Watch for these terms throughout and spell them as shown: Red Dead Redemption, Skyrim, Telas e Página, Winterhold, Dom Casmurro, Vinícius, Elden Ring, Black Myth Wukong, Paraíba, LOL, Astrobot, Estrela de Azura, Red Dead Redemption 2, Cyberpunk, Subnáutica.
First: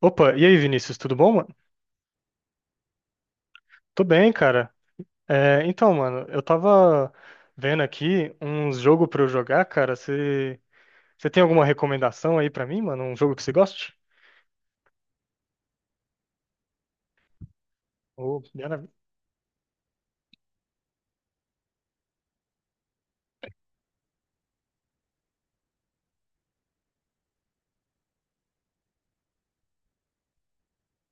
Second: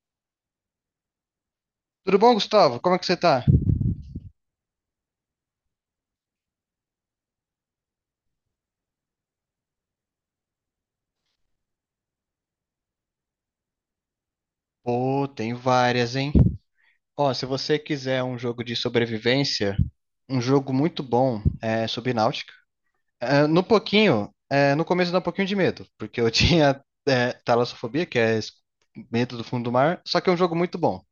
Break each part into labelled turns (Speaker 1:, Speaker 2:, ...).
Speaker 1: Opa, e aí, Vinícius, tudo bom, mano?
Speaker 2: Tudo bom, Gustavo? Como é que você tá?
Speaker 1: Tô bem, cara. É, então, mano, eu tava vendo aqui uns jogos pra eu jogar, cara. Você tem alguma recomendação aí pra mim, mano? Um jogo que você goste?
Speaker 2: Pô, tem várias, hein? Ó, se você quiser um
Speaker 1: Oh,
Speaker 2: jogo de
Speaker 1: maravilha.
Speaker 2: sobrevivência, um jogo muito bom é Subnáutica. No começo dá um pouquinho de medo, porque eu tinha talassofobia, que é medo do fundo do mar, só que é um jogo muito bom.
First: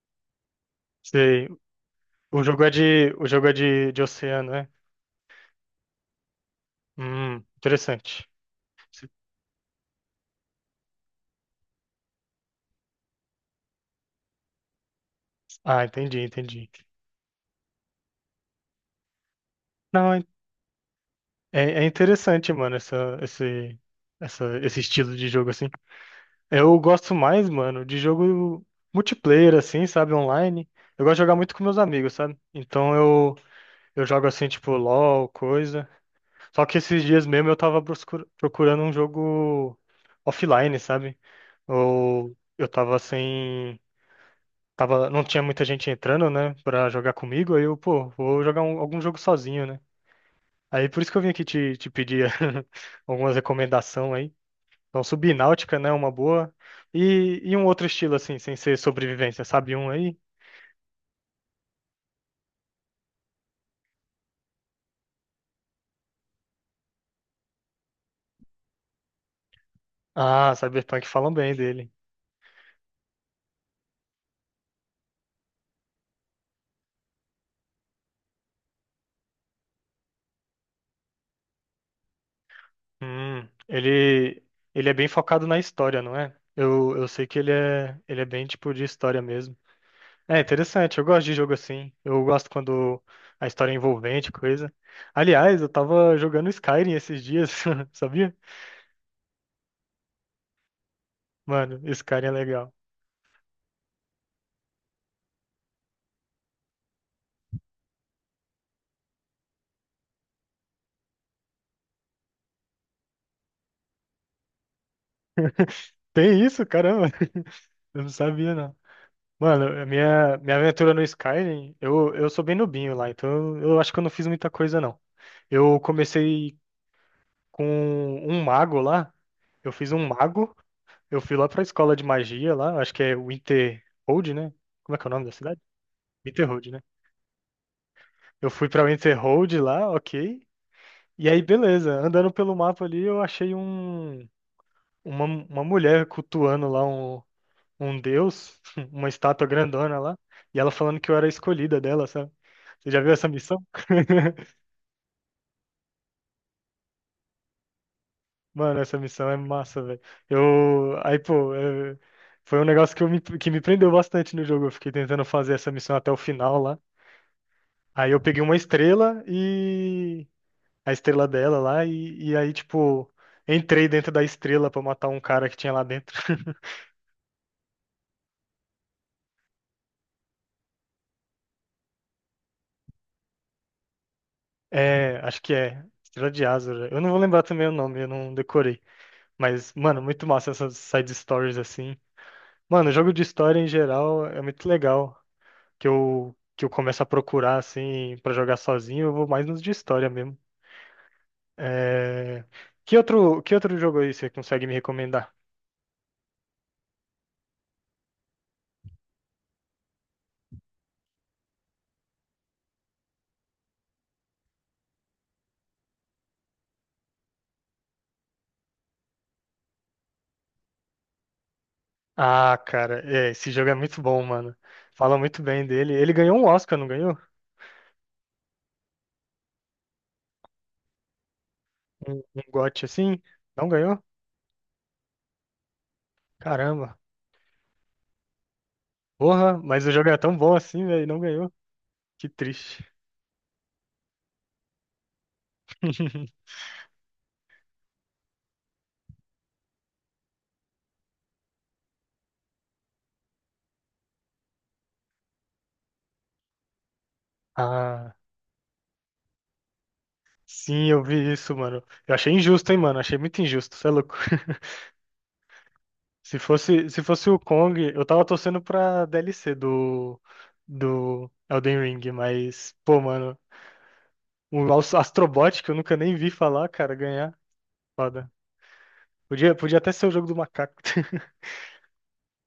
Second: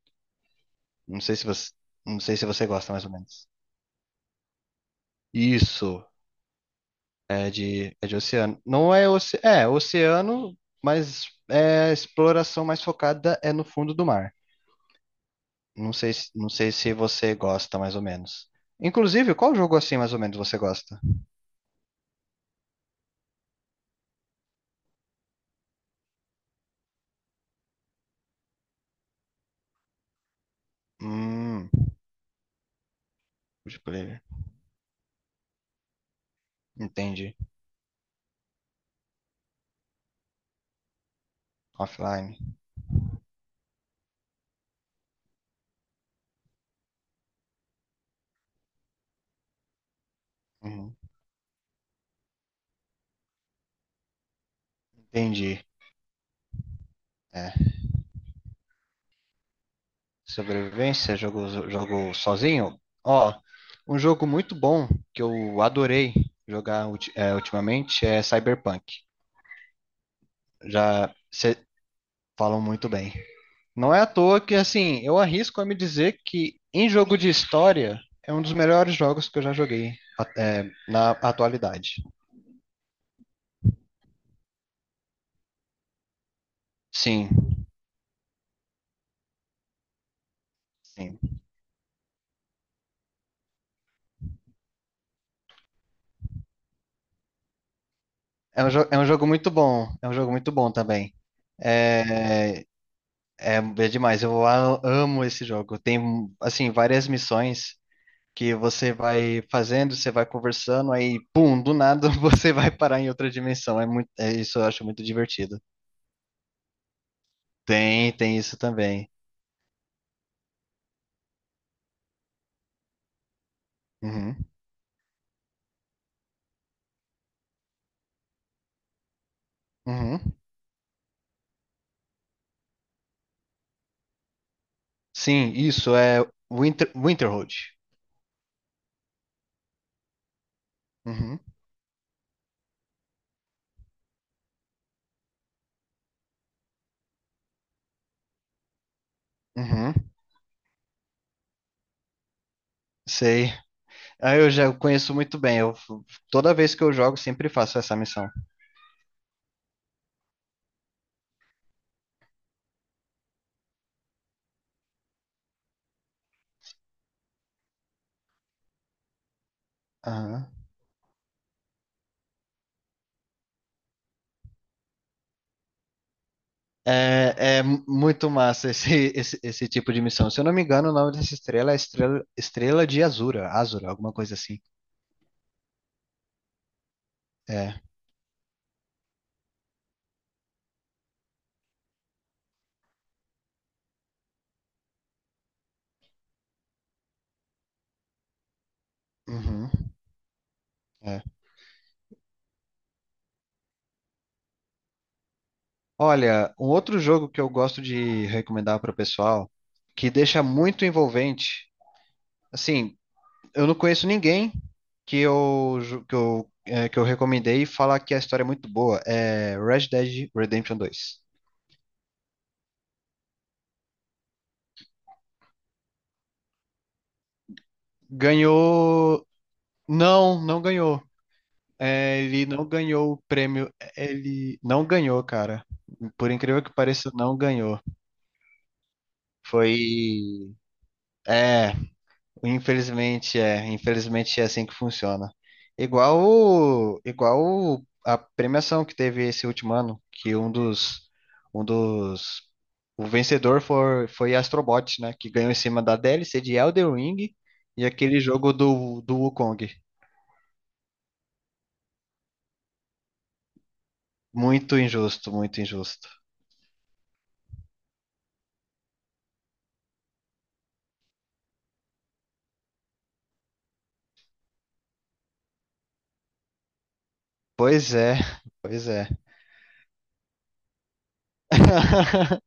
Speaker 2: Não sei se
Speaker 1: Sei.
Speaker 2: você, não sei
Speaker 1: O
Speaker 2: se
Speaker 1: jogo
Speaker 2: você
Speaker 1: é
Speaker 2: gosta mais ou
Speaker 1: de, o jogo
Speaker 2: menos.
Speaker 1: é de oceano, né?
Speaker 2: Isso, é de
Speaker 1: Interessante.
Speaker 2: oceano. Não é, oce, É oceano, mas a exploração mais focada é no fundo do mar.
Speaker 1: Ah, entendi,
Speaker 2: Não
Speaker 1: entendi.
Speaker 2: sei se você gosta mais ou menos. Inclusive, qual jogo assim
Speaker 1: Não,
Speaker 2: mais ou
Speaker 1: é,
Speaker 2: menos você gosta?
Speaker 1: é interessante, mano, esse estilo de jogo assim. Eu gosto mais, mano, de jogo multiplayer, assim, sabe? Online. Eu gosto de jogar muito com
Speaker 2: Hum,
Speaker 1: meus amigos, sabe? Então eu
Speaker 2: multiplayer.
Speaker 1: jogo assim, tipo, LOL, coisa. Só que esses dias
Speaker 2: Entendi.
Speaker 1: mesmo eu tava procurando um jogo offline, sabe? Ou
Speaker 2: Offline.
Speaker 1: eu tava sem. Tava, não tinha muita gente entrando, né, pra jogar comigo. Aí eu, pô, vou jogar algum jogo sozinho, né? Aí
Speaker 2: Uhum.
Speaker 1: por isso que eu vim aqui te pedir algumas recomendações aí. Então,
Speaker 2: Entendi.
Speaker 1: Subnáutica, né? Uma boa. E um
Speaker 2: É.
Speaker 1: outro estilo, assim, sem ser sobrevivência, sabe um aí?
Speaker 2: Sobrevivência, jogo, jogo sozinho? Ó, um jogo muito bom que eu adorei jogar ultimamente é Cyberpunk.
Speaker 1: Ah, Cyberpunk
Speaker 2: Já
Speaker 1: falam bem
Speaker 2: cê-
Speaker 1: dele.
Speaker 2: Falam muito bem. Não é à toa que, assim, eu arrisco a me dizer que em jogo de história é um dos melhores jogos que eu já joguei na atualidade.
Speaker 1: Hum, ele, ele é bem focado na história, não é? Eu sei que ele
Speaker 2: Sim,
Speaker 1: é, ele é bem tipo de história mesmo. É interessante, eu gosto de
Speaker 2: sim.
Speaker 1: jogo assim. Eu gosto quando a história é envolvente, coisa. Aliás, eu tava jogando Skyrim esses dias, sabia?
Speaker 2: É um, é um jogo muito bom. É um jogo muito bom também.
Speaker 1: Mano, Skyrim é
Speaker 2: É,
Speaker 1: legal.
Speaker 2: é, é demais. Eu amo esse jogo. Tem, assim, várias missões que você vai fazendo, você vai conversando, aí, pum, do nada você vai parar em outra dimensão. Isso eu acho muito divertido.
Speaker 1: Tem isso? Caramba, eu não
Speaker 2: Tem
Speaker 1: sabia,
Speaker 2: isso
Speaker 1: não.
Speaker 2: também.
Speaker 1: Mano, a minha aventura no Skyrim, eu sou bem nubinho lá, então eu acho que eu não fiz
Speaker 2: Uhum,
Speaker 1: muita coisa, não. Eu comecei com um mago lá, eu fiz um
Speaker 2: uhum.
Speaker 1: mago, eu fui lá pra escola de magia lá, acho que é Winterhold, né? Como é que é o nome da
Speaker 2: Sim,
Speaker 1: cidade?
Speaker 2: isso é
Speaker 1: Winterhold, né?
Speaker 2: Winterhold.
Speaker 1: Eu fui pra Winterhold lá, ok. E
Speaker 2: Uhum,
Speaker 1: aí, beleza, andando pelo mapa ali, eu achei uma mulher cultuando lá um deus, uma estátua
Speaker 2: uhum,
Speaker 1: grandona lá, e ela falando que eu era a escolhida dela, sabe? Você já viu essa
Speaker 2: sei.
Speaker 1: missão?
Speaker 2: Ah, eu já conheço muito bem. Eu, toda vez que eu jogo, sempre faço essa missão.
Speaker 1: Mano, essa missão é massa, velho. Eu. Aí, pô, é, foi um negócio que me prendeu bastante no jogo. Eu fiquei tentando fazer essa missão até o final lá. Aí eu peguei uma estrela.
Speaker 2: Aham.
Speaker 1: A estrela dela lá, e aí, tipo, entrei dentro da estrela pra matar um cara que tinha lá dentro.
Speaker 2: É, é muito massa esse tipo de missão. Se eu não me engano, o nome dessa estrela é Estrela de Azura, alguma coisa assim.
Speaker 1: É, acho que é. Estrela de Azura. Eu não vou lembrar também o
Speaker 2: É.
Speaker 1: nome, eu não decorei. Mas, mano, muito massa essas side stories assim. Mano, jogo de história em geral é muito legal. Que eu começo a procurar assim pra jogar sozinho, eu vou mais nos de
Speaker 2: Uhum,
Speaker 1: história mesmo.
Speaker 2: é.
Speaker 1: É... que outro jogo aí você consegue me recomendar?
Speaker 2: Olha, um outro jogo que eu gosto de recomendar para o pessoal, que deixa muito envolvente. Assim, eu não conheço ninguém que eu, ju- que eu, é, que eu recomendei e falar que a história é muito boa. É Red Dead Redemption 2.
Speaker 1: Ah, cara, é, esse jogo é muito bom, mano. Fala muito bem dele. Ele ganhou um Oscar, não ganhou?
Speaker 2: Ganhou. Não, não ganhou.
Speaker 1: Um,
Speaker 2: É,
Speaker 1: um
Speaker 2: ele não
Speaker 1: GOT
Speaker 2: ganhou
Speaker 1: assim?
Speaker 2: o
Speaker 1: Não
Speaker 2: prêmio.
Speaker 1: ganhou?
Speaker 2: Ele não ganhou, cara. Por incrível que
Speaker 1: Caramba.
Speaker 2: pareça, não ganhou.
Speaker 1: Porra,
Speaker 2: Foi.
Speaker 1: mas o jogo é tão bom assim, velho, e não ganhou.
Speaker 2: É.
Speaker 1: Que triste.
Speaker 2: Infelizmente é assim que funciona. A premiação que teve esse último ano, que um dos, o vencedor foi Astrobot, né, que ganhou em cima da DLC de Elden Ring e
Speaker 1: Ah.
Speaker 2: aquele jogo do Wukong.
Speaker 1: Sim, eu vi isso, mano. Eu achei injusto, hein, mano? Achei muito injusto, você é louco.
Speaker 2: Muito injusto, muito injusto.
Speaker 1: Se fosse o Kong, eu tava torcendo pra DLC do Elden Ring, mas, pô, mano, o Astrobot, que eu nunca nem vi falar, cara, ganhar.
Speaker 2: Pois é,
Speaker 1: Foda.
Speaker 2: pois é.
Speaker 1: Podia até ser o jogo do macaco.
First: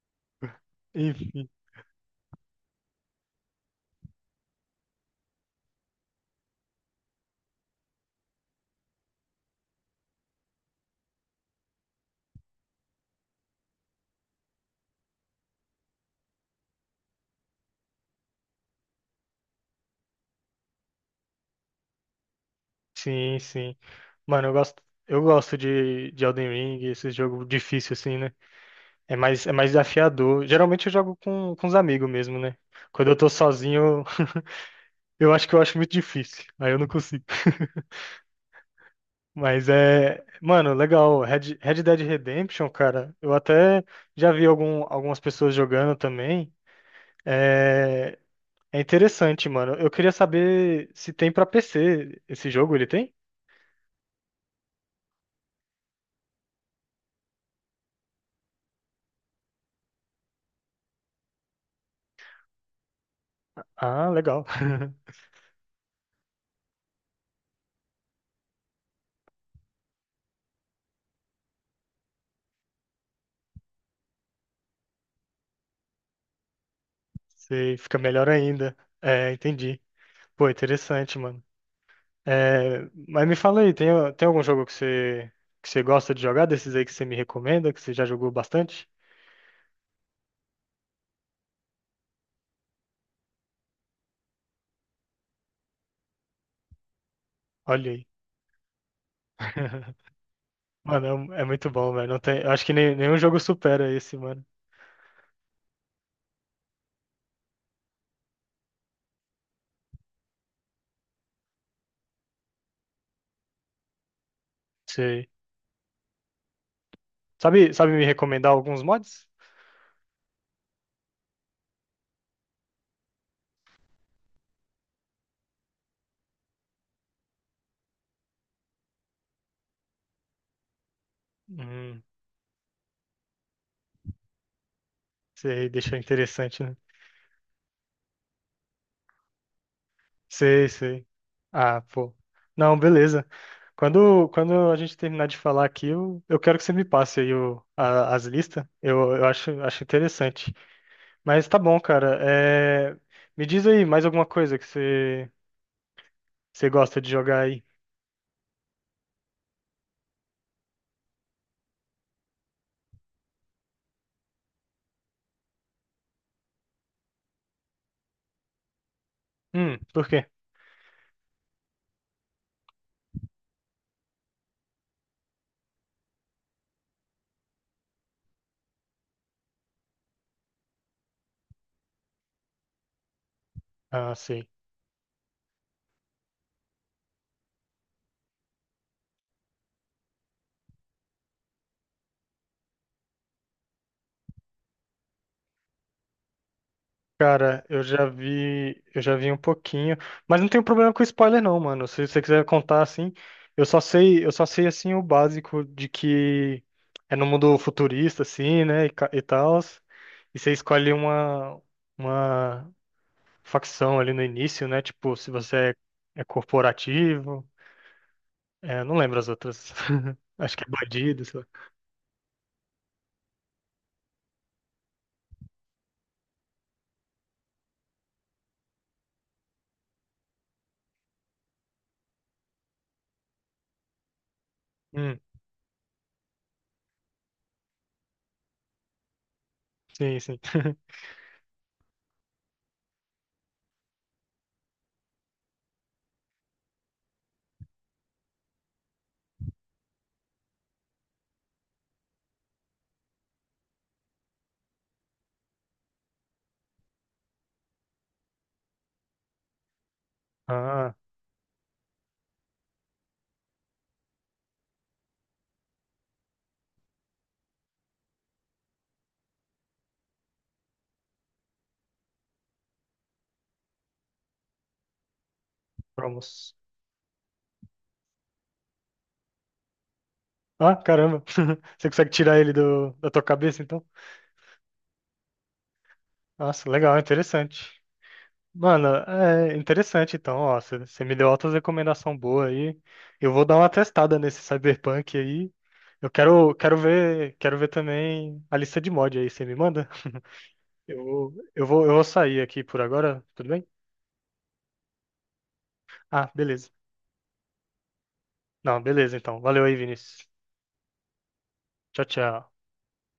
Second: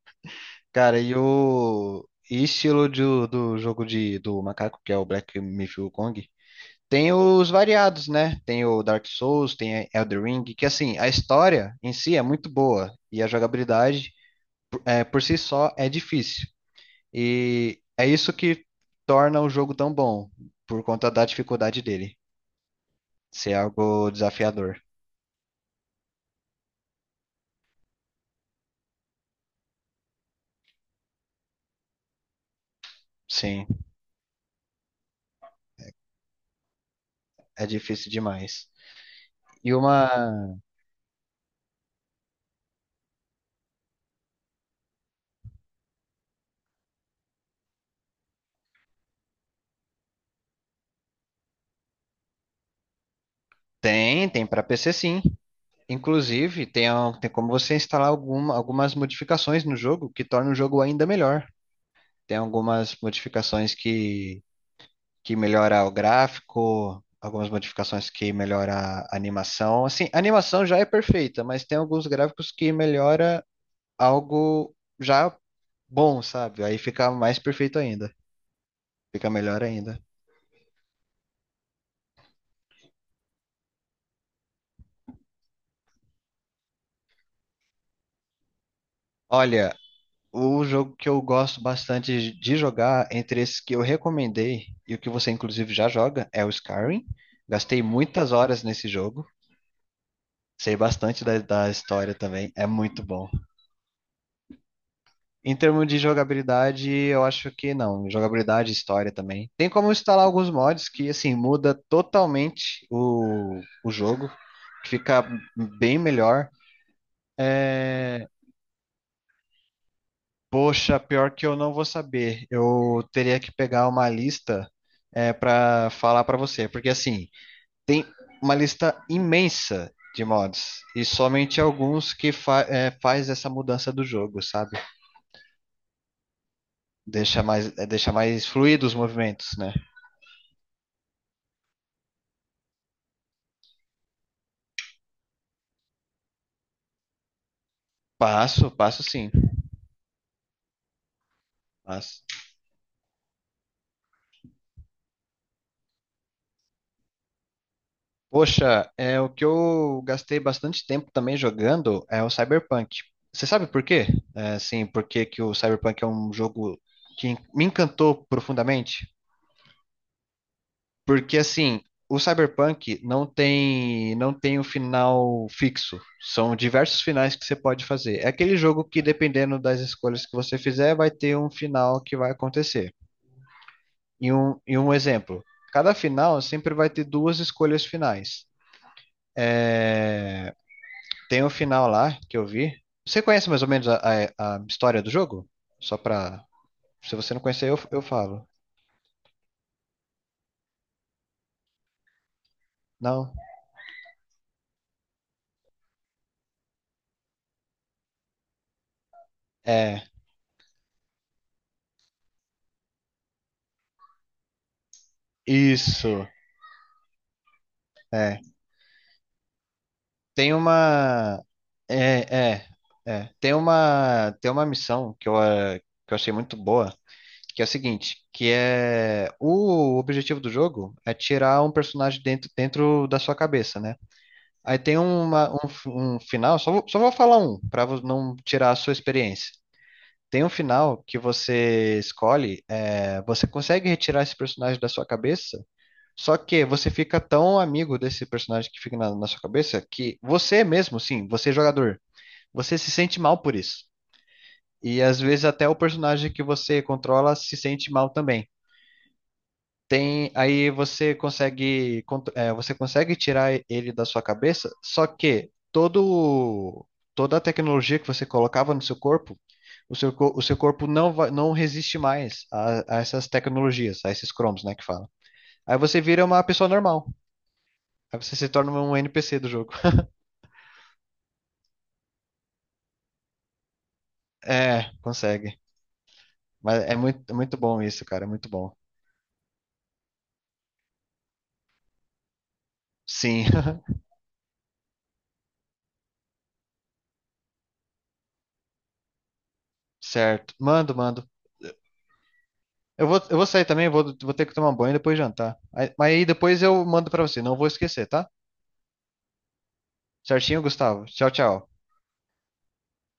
Speaker 2: Cara, e
Speaker 1: Enfim.
Speaker 2: o e estilo do jogo do macaco, que é o Black Myth Wukong? Tem os variados, né? Tem o Dark Souls, tem Elden Ring, que assim, a história em si é muito boa e a jogabilidade por si só é difícil. E é isso que torna o jogo tão bom, por conta da dificuldade dele,
Speaker 1: Sim,
Speaker 2: ser
Speaker 1: sim.
Speaker 2: algo
Speaker 1: Mano, eu gosto,
Speaker 2: desafiador.
Speaker 1: eu gosto de Elden Ring, esse jogo difícil, assim, né? É mais desafiador. Geralmente eu jogo com os amigos mesmo, né? Quando eu tô
Speaker 2: Sim,
Speaker 1: sozinho. Eu acho que eu acho muito difícil. Aí eu não consigo.
Speaker 2: é difícil demais.
Speaker 1: Mas
Speaker 2: E
Speaker 1: é.
Speaker 2: uma.
Speaker 1: Mano, legal. Red Dead Redemption, cara. Eu até já vi algumas pessoas jogando também. É, é interessante, mano. Eu queria saber se tem pra PC esse jogo. Ele tem?
Speaker 2: Tem, tem para PC sim. Inclusive, tem como você instalar algumas modificações no jogo que tornam o jogo ainda melhor. Tem algumas modificações
Speaker 1: Ah, legal.
Speaker 2: que melhora o gráfico, algumas modificações que melhora a animação. Assim, a animação já é perfeita, mas tem alguns gráficos que melhora algo já bom, sabe? Aí fica mais
Speaker 1: Sei,
Speaker 2: perfeito
Speaker 1: fica
Speaker 2: ainda,
Speaker 1: melhor ainda.
Speaker 2: fica
Speaker 1: É,
Speaker 2: melhor
Speaker 1: entendi.
Speaker 2: ainda.
Speaker 1: Pô, interessante, mano. É, mas me fala aí, tem algum jogo que você gosta de jogar, desses aí que você me recomenda, que você já jogou bastante?
Speaker 2: Olha, o jogo que eu gosto bastante de jogar, entre esses que eu recomendei e o que você inclusive já joga, é o Skyrim. Gastei
Speaker 1: Olha aí.
Speaker 2: muitas horas nesse jogo. Sei
Speaker 1: Mano,
Speaker 2: bastante
Speaker 1: é muito
Speaker 2: da
Speaker 1: bom, velho.
Speaker 2: história
Speaker 1: Não tem, eu
Speaker 2: também,
Speaker 1: acho
Speaker 2: é
Speaker 1: que
Speaker 2: muito
Speaker 1: nenhum
Speaker 2: bom.
Speaker 1: jogo supera esse, mano.
Speaker 2: Em termos de jogabilidade, eu acho que não. Jogabilidade, e história também. Tem como instalar alguns mods que, assim, muda totalmente o jogo, que fica
Speaker 1: Sei.
Speaker 2: bem melhor.
Speaker 1: Sabe me
Speaker 2: É,
Speaker 1: recomendar alguns mods?
Speaker 2: Poxa, pior que eu não vou saber. Eu teria que pegar uma lista para falar para você, porque, assim, tem uma lista imensa de mods e somente
Speaker 1: Hum,
Speaker 2: alguns que faz essa mudança do jogo, sabe?
Speaker 1: sei, deixa interessante, né?
Speaker 2: Deixa mais, deixa mais fluido os movimentos, né?
Speaker 1: Sei, sei. Ah, pô. Não, beleza. Quando a gente terminar de falar aqui, eu quero que você me passe aí as listas.
Speaker 2: Passo, passo
Speaker 1: Eu
Speaker 2: sim.
Speaker 1: acho interessante. Mas tá bom, cara.
Speaker 2: Passo.
Speaker 1: É, me diz aí mais alguma coisa que você gosta de jogar aí.
Speaker 2: Poxa, é o que eu gastei bastante tempo também jogando é o Cyberpunk. Você sabe por quê? É, assim, por que que o Cyberpunk é um jogo que me encantou profundamente?
Speaker 1: Por quê?
Speaker 2: Porque assim, o Cyberpunk não tem um final fixo. São diversos finais que você pode fazer. É aquele jogo que dependendo das escolhas que você fizer, vai ter um final que vai acontecer.
Speaker 1: Ah,
Speaker 2: E
Speaker 1: sei.
Speaker 2: um, e um exemplo. Cada final sempre vai ter duas escolhas finais. Tem um final lá que eu vi. Você conhece mais ou menos a história do jogo? Só pra. Se você não
Speaker 1: Cara,
Speaker 2: conhecer,
Speaker 1: eu
Speaker 2: eu
Speaker 1: já
Speaker 2: falo.
Speaker 1: vi, eu já vi um pouquinho, mas não tenho problema com spoiler não, mano. Se você quiser contar assim,
Speaker 2: Não?
Speaker 1: eu só sei assim o básico de que é no mundo futurista assim, né, e tal,
Speaker 2: É.
Speaker 1: e você escolhe uma facção ali no início, né? Tipo, se você é
Speaker 2: Isso.
Speaker 1: corporativo,
Speaker 2: É.
Speaker 1: é, eu não lembro as outras.
Speaker 2: Tem
Speaker 1: Acho que é bandido, sei
Speaker 2: uma.
Speaker 1: lá.
Speaker 2: É, é, é. Tem uma missão que que eu achei muito boa, que é o seguinte, que é o objetivo do jogo é tirar um personagem dentro da sua cabeça, né? Aí tem
Speaker 1: Hum,
Speaker 2: um final, só vou falar um, pra não tirar a sua experiência.
Speaker 1: sim, sim.
Speaker 2: Tem um final que você escolhe, é, você consegue retirar esse personagem da sua cabeça, só que você fica tão amigo desse personagem que fica na sua cabeça que você mesmo, sim, você é jogador, você se sente mal por isso. E às vezes até o personagem que você controla se sente mal também. Aí
Speaker 1: Ah,
Speaker 2: você consegue, você consegue tirar ele da sua cabeça, só que toda a tecnologia que você colocava no seu corpo o seu corpo não resiste mais a essas tecnologias, a esses cromos, né, que fala. Aí você vira uma
Speaker 1: promos.
Speaker 2: pessoa normal. Aí você se torna um NPC do jogo.
Speaker 1: Ah, caramba. Você consegue tirar ele da tua cabeça, então?
Speaker 2: É, consegue.
Speaker 1: Nossa,
Speaker 2: Mas
Speaker 1: legal,
Speaker 2: é muito
Speaker 1: interessante.
Speaker 2: bom isso, cara, é muito bom.
Speaker 1: Mano, é interessante então, ó, você me deu altas recomendação boa aí. Eu vou
Speaker 2: Sim,
Speaker 1: dar uma testada nesse Cyberpunk aí. Eu quero ver também a lista de mod aí, você me manda?
Speaker 2: certo. Mando, mando.
Speaker 1: Eu vou sair aqui por agora,
Speaker 2: Eu vou
Speaker 1: tudo bem?
Speaker 2: sair também, vou, vou ter que tomar um banho e depois jantar. Aí- Mas aí
Speaker 1: Ah,
Speaker 2: depois
Speaker 1: beleza.
Speaker 2: eu mando pra você, não vou esquecer, tá?
Speaker 1: Não, beleza então. Valeu aí, Vinícius.
Speaker 2: Certinho, Gustavo? Tchau, tchau.
Speaker 1: Tchau, tchau.